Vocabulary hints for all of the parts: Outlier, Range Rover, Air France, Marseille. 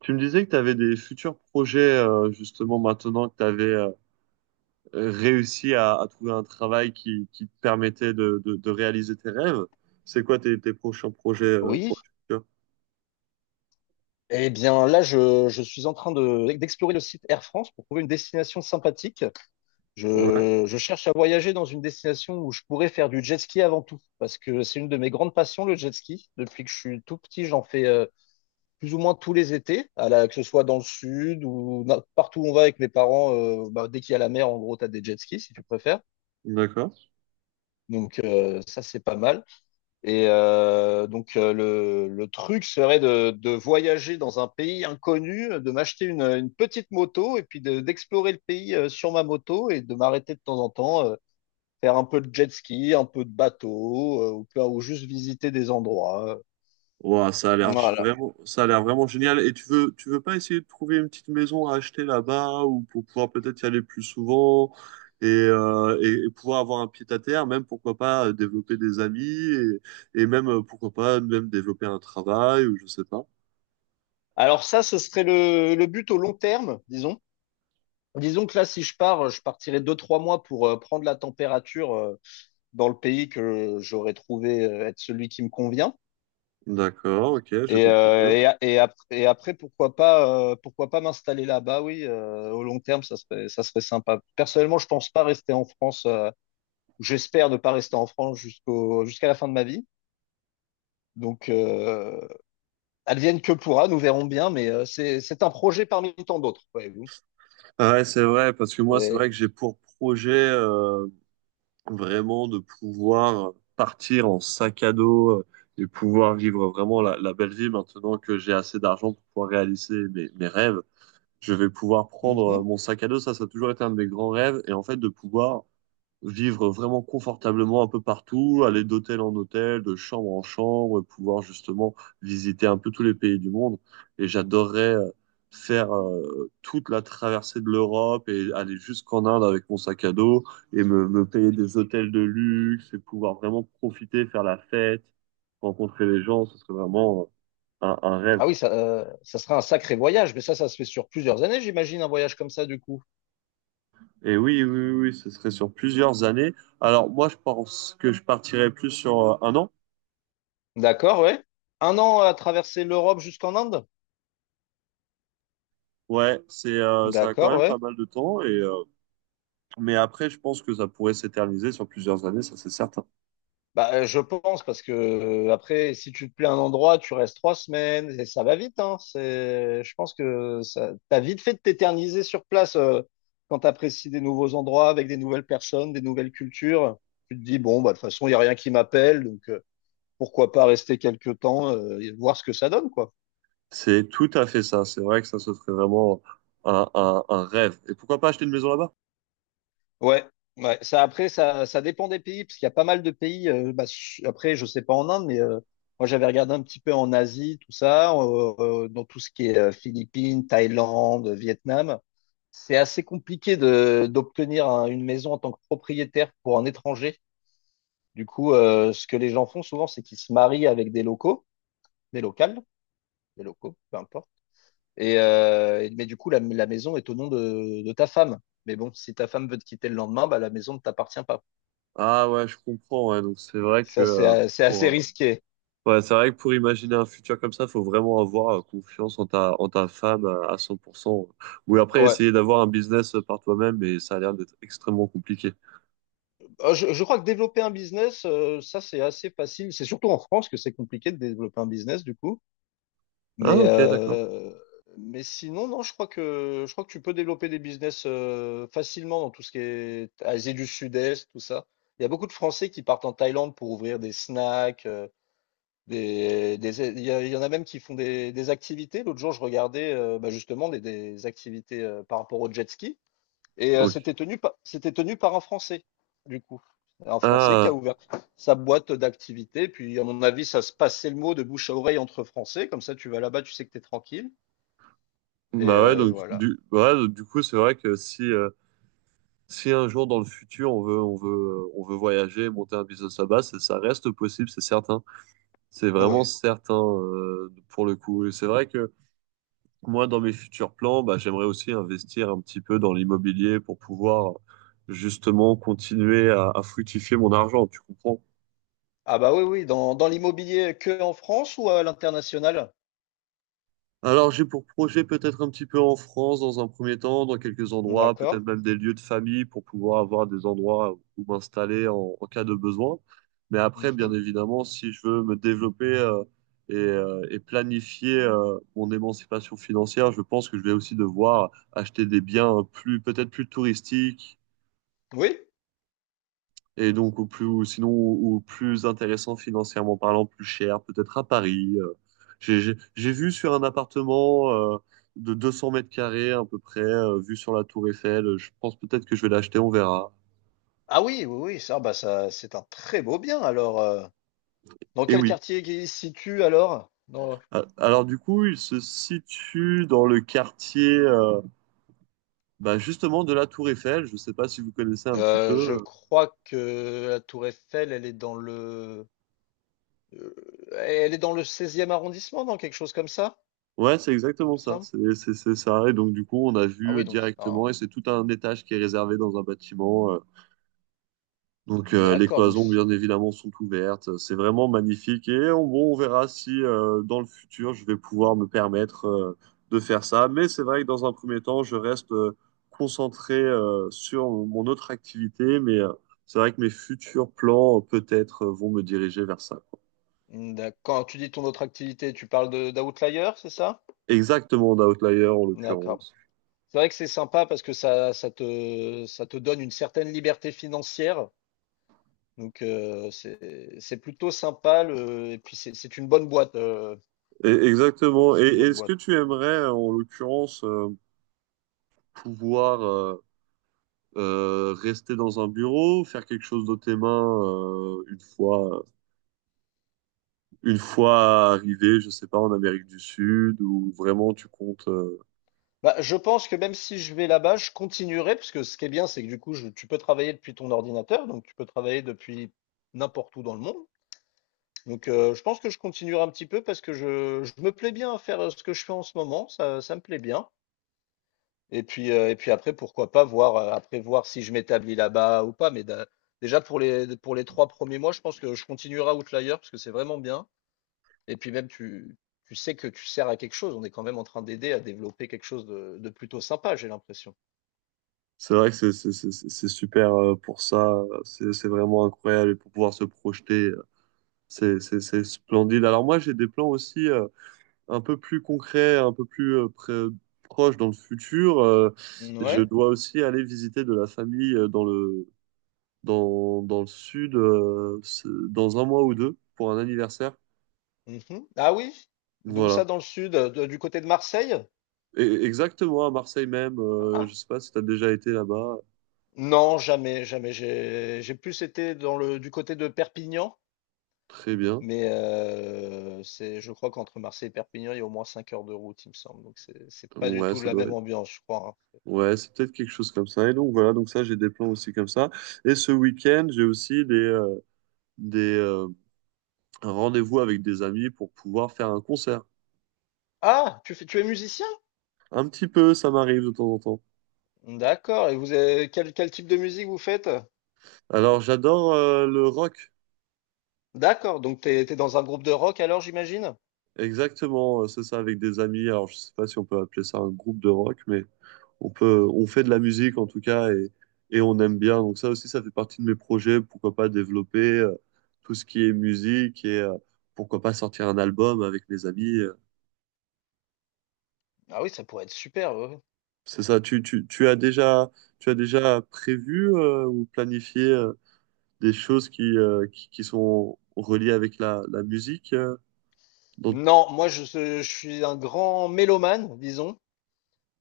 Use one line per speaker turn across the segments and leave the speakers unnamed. Tu me disais que tu avais des futurs projets, justement, maintenant que tu avais réussi à trouver un travail qui te permettait de réaliser tes rêves. C'est quoi tes prochains projets, pour
Oui.
le futur?
Eh bien, là, je suis en train d'explorer le site Air France pour trouver une destination sympathique.
Ouais,
Je cherche à voyager dans une destination où je pourrais faire du jet ski avant tout, parce que c'est une de mes grandes passions, le jet ski. Depuis que je suis tout petit, j'en fais plus ou moins tous les étés, que ce soit dans le sud ou partout où on va avec mes parents. Bah, dès qu'il y a la mer, en gros, tu as des jet skis, si tu préfères.
d'accord.
Donc, ça, c'est pas mal. Le truc serait de voyager dans un pays inconnu, de m'acheter une petite moto et puis d'explorer le pays sur ma moto et de m'arrêter de temps en temps, faire un peu de jet ski, un peu de bateau, ou, ou juste visiter des endroits.
Ouah, ça a l'air
Voilà.
vraiment, ça a l'air vraiment génial. Et tu veux pas essayer de trouver une petite maison à acheter là-bas ou pour pouvoir peut-être y aller plus souvent et pouvoir avoir un pied à terre, même pourquoi pas développer des amis et même pourquoi pas même développer un travail ou je sais pas.
Alors ça, ce serait le but au long terme, disons. Disons que là, si je pars, je partirai 2, 3 mois pour prendre la température dans le pays que j'aurais trouvé être celui qui me convient.
D'accord, ok, je
Et,
comprends
euh,
mieux.
et, a- et, après, et après, pourquoi pas m'installer là-bas, oui, au long terme, ça serait sympa. Personnellement, je pense pas rester en France, j'espère ne pas rester en France jusqu'à la fin de ma vie. Donc, advienne que pourra, nous verrons bien, mais c'est un projet parmi tant d'autres, voyez-vous.
Ah ouais, c'est vrai, parce que moi, c'est
Et-
vrai que j'ai pour projet vraiment de pouvoir partir en sac à dos et pouvoir vivre vraiment la belle vie maintenant que j'ai assez d'argent pour pouvoir réaliser mes rêves. Je vais pouvoir prendre
Mhm.
mon sac à dos, ça a toujours été un de mes grands rêves, et en fait, de pouvoir vivre vraiment confortablement un peu partout, aller d'hôtel en hôtel, de chambre en chambre, pouvoir justement visiter un peu tous les pays du monde. Et j'adorerais faire toute la traversée de l'Europe et aller jusqu'en Inde avec mon sac à dos et me payer des hôtels de luxe et pouvoir vraiment profiter, faire la fête, rencontrer les gens, ce serait vraiment un rêve.
Ah oui, ça, ça sera un sacré voyage, mais ça se fait sur plusieurs années, j'imagine, un voyage comme ça, du coup.
Et oui, ce serait sur plusieurs années. Alors moi, je pense que je partirais plus sur un an.
D'accord, ouais. Un an à traverser l'Europe jusqu'en Inde?
Ouais, c'est ça a quand
D'accord,
même pas
ouais.
mal de temps et mais après je pense que ça pourrait s'éterniser sur plusieurs années, ça c'est certain.
Bah, je pense parce que après, si tu te plais à un endroit, tu restes 3 semaines et ça va vite, hein. C'est, je pense que ça, t'as vite fait de t'éterniser sur place quand t'apprécies des nouveaux endroits avec des nouvelles personnes, des nouvelles cultures. Tu te dis bon, bah de toute façon, il y a rien qui m'appelle, donc pourquoi pas rester quelques temps et voir ce que ça donne, quoi.
C'est tout à fait ça. C'est vrai que ça se ferait vraiment un rêve. Et pourquoi pas acheter une maison là-bas?
Ouais, ouais. Ça, après, ça dépend des pays, parce qu'il y a pas mal de pays. Bah, après, je sais pas en Inde, mais moi, j'avais regardé un petit peu en Asie, tout ça, dans tout ce qui est Philippines, Thaïlande, Vietnam. C'est assez compliqué de d'obtenir une maison en tant que propriétaire pour un étranger. Du coup, ce que les gens font souvent, c'est qu'ils se marient avec des locaux, des locales, des locaux, peu importe. Mais du coup, la maison est au nom de ta femme. Mais bon, si ta femme veut te quitter le lendemain, bah, la maison ne t'appartient pas.
Ah ouais, je comprends. Ouais. Donc c'est vrai que
Ça, c'est c'est assez
pour
risqué.
ouais, c'est vrai que pour imaginer un futur comme ça, faut vraiment avoir confiance en ta femme à 100%. Ou après
Ouais.
essayer d'avoir un business par toi-même, mais ça a l'air d'être extrêmement compliqué.
Je crois que développer un business, ça, c'est assez facile. C'est surtout en France que c'est compliqué de développer un business, du coup.
Ah
Mais,
ok, d'accord.
euh, mais sinon, non, je crois que tu peux développer des business facilement dans tout ce qui est Asie du Sud-Est, tout ça. Il y a beaucoup de Français qui partent en Thaïlande pour ouvrir des snacks. Des, il y en a même qui font des activités. L'autre jour, je regardais bah, justement des activités par rapport au jet ski. Et
Ok.
c'était tenu, c'était tenu par un Français, du coup. Un Français qui a
Ah.
ouvert sa boîte d'activité. Puis, à mon avis, ça se passait le mot de bouche à oreille entre Français. Comme ça, tu vas là-bas, tu sais que tu es tranquille.
Bah ouais,
Et voilà.
ouais, donc, du coup, c'est vrai que si, si un jour dans le futur on veut voyager, monter un business là-bas, ça reste possible, c'est certain. C'est vraiment
Ouais.
certain pour le coup. Et c'est vrai que moi, dans mes futurs plans, bah, j'aimerais aussi investir un petit peu dans l'immobilier pour pouvoir justement continuer à fructifier mon argent, tu comprends?
Ah bah oui, oui, dans, dans l'immobilier que en France ou à l'international?
Alors, j'ai pour projet peut-être un petit peu en France dans un premier temps, dans quelques endroits, peut-être
D'accord.
même des lieux de famille pour pouvoir avoir des endroits où m'installer en cas de besoin. Mais après, bien
Mhm.
évidemment, si je veux me développer et planifier mon émancipation financière, je pense que je vais aussi devoir acheter des biens plus, peut-être plus touristiques
Oui.
et donc, au plus, ou sinon, au plus intéressant financièrement parlant, plus cher, peut-être à Paris. J'ai vu sur un appartement de 200 mètres carrés à peu près, vu sur la tour Eiffel. Je pense peut-être que je vais l'acheter, on verra.
Ah oui, oui, oui, ça, bah ça, c'est un très beau bien. Alors, dans
Et
quel
oui.
quartier il se situe alors?
Ah, alors du coup, il se situe dans le quartier bah, justement de la tour Eiffel. Je ne sais pas si vous connaissez un petit peu.
Je
euh.
crois que la Tour Eiffel, elle est dans le Heu, elle est dans le seizième arrondissement, dans quelque chose comme ça,
Ouais, c'est
il me
exactement ça.
semble?
C'est ça. Et donc du coup, on a
Ah
vu
oui, donc c'est
directement,
un
et c'est tout un étage qui est réservé dans un bâtiment. Donc les
d'accord, donc
cloisons,
c
bien évidemment, sont ouvertes. C'est vraiment magnifique. Et on, bon, on verra si dans le futur, je vais pouvoir me permettre de faire ça. Mais c'est vrai que dans un premier temps, je reste concentré sur mon autre activité. Mais c'est vrai que mes futurs plans, vont me diriger vers ça.
mmh, d'ac quand tu dis ton autre activité, tu parles de d'Outlier, c'est ça?
Exactement, d'Outlier en
D'accord.
l'occurrence.
C'est vrai que c'est sympa parce que ça ça te donne une certaine liberté financière, donc c'est plutôt sympa le et puis c'est une bonne boîte,
Et
je trouve que
exactement. Et
c'est une bonne
est-ce que
boîte.
tu aimerais, en l'occurrence, pouvoir... euh, rester dans un bureau, faire quelque chose de tes mains une fois arrivé, je sais pas, en Amérique du Sud, ou vraiment tu comptes.
Bah, je pense que même si je vais là-bas, je continuerai parce que ce qui est bien, c'est que du coup, je tu peux travailler depuis ton ordinateur, donc tu peux travailler depuis n'importe où dans le monde. Donc, je pense que je continuerai un petit peu parce que je me plais bien à faire ce que je fais en ce moment, ça me plaît bien. Et puis après, pourquoi pas voir, après voir si je m'établis là-bas ou pas. Mais déjà pour les 3 premiers mois, je pense que je continuerai à Outlier parce que c'est vraiment bien. Et puis même, tu sais que tu sers à quelque chose. On est quand même en train d'aider à développer quelque chose de plutôt sympa, j'ai l'impression.
C'est vrai que c'est super pour ça, c'est vraiment incroyable et pour pouvoir se projeter, c'est splendide. Alors moi j'ai des plans aussi un peu plus concrets, un peu plus proches dans le futur. Je
Ouais.
dois aussi aller visiter de la famille dans le dans le sud dans un mois ou deux pour un anniversaire.
Mhm. Ah oui? D'où ça
Voilà.
dans le sud, du côté de Marseille?
Et, exactement, à Marseille même. Je
Ah,
sais pas si tu as déjà été là-bas.
non, jamais, jamais. J'ai plus été dans le du côté de Perpignan,
Très bien.
mais c'est, je crois qu'entre Marseille et Perpignan, il y a au moins 5 heures de route, il me semble. Donc c'est pas du
Ouais,
tout
ça
la
doit
même
être.
ambiance, je crois. Hein.
Ouais, c'est peut-être quelque chose comme ça. Et donc voilà, donc ça, j'ai des plans aussi comme ça. Et ce week-end, j'ai aussi des un rendez-vous avec des amis pour pouvoir faire un concert.
Ah, tu fais, tu es musicien?
Un petit peu, ça m'arrive de temps en temps.
D'accord. Et vous avez, quel, quel type de musique vous faites?
Alors, j'adore le rock.
D'accord. Donc t'es dans un groupe de rock alors, j'imagine?
Exactement, c'est ça, avec des amis. Alors, je sais pas si on peut appeler ça un groupe de rock, mais on peut, on fait de la musique en tout cas et on aime bien. Donc ça aussi, ça fait partie de mes projets. Pourquoi pas développer tout ce qui est musique et pourquoi pas sortir un album avec mes amis.
Ah oui, ça pourrait être super. Ouais, ouais.
C'est ça. Tu as déjà prévu ou planifié des choses qui sont reliées avec la musique. dans-
Non, moi je suis un grand mélomane, disons.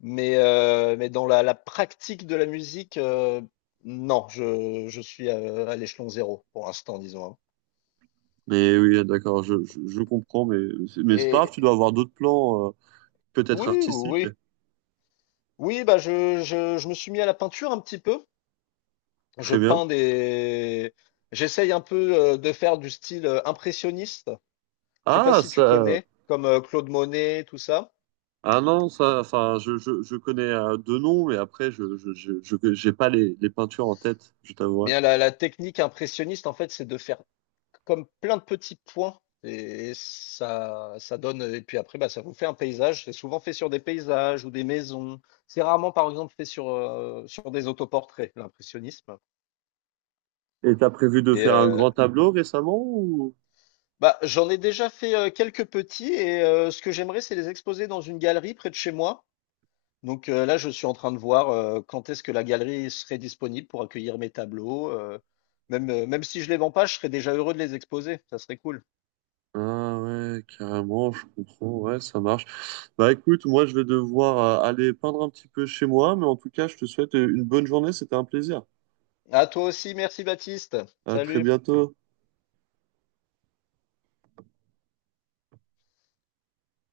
Mais dans la, la pratique de la musique, non, je suis à l'échelon zéro pour l'instant, disons. Hein.
Mais oui, d'accord, je comprends. Mais c'est pas grave,
Et
tu dois avoir d'autres plans,
oui,
peut-être
oui,
artistiques.
oui, oui, bah je me suis mis à la peinture un petit peu. Je
Très bien.
peins des. J'essaye un peu de faire du style impressionniste. Je sais pas
Ah,
si tu
ça.
connais, comme Claude Monet, tout ça.
Ah non, ça, enfin, je connais deux noms, mais après, j'ai pas les, les peintures en tête, je t'avouerai.
Bien, la technique impressionniste, en fait, c'est de faire comme plein de petits points. Et ça donne, et puis après, bah, ça vous fait un paysage. C'est souvent fait sur des paysages ou des maisons. C'est rarement, par exemple, fait sur, sur des autoportraits, l'impressionnisme.
Et t'as prévu de
Et
faire un
euh,
grand tableau récemment ou?
Bah, j'en ai déjà fait quelques petits, et ce que j'aimerais, c'est les exposer dans une galerie près de chez moi. Donc là, je suis en train de voir quand est-ce que la galerie serait disponible pour accueillir mes tableaux. Même, même si je les vends pas, je serais déjà heureux de les exposer. Ça serait cool.
Ah ouais, carrément, je comprends, ouais, ça marche. Bah écoute, moi je vais devoir aller peindre un petit peu chez moi, mais en tout cas, je te souhaite une bonne journée, c'était un plaisir.
À toi aussi, merci Baptiste.
À très
Salut.
bientôt.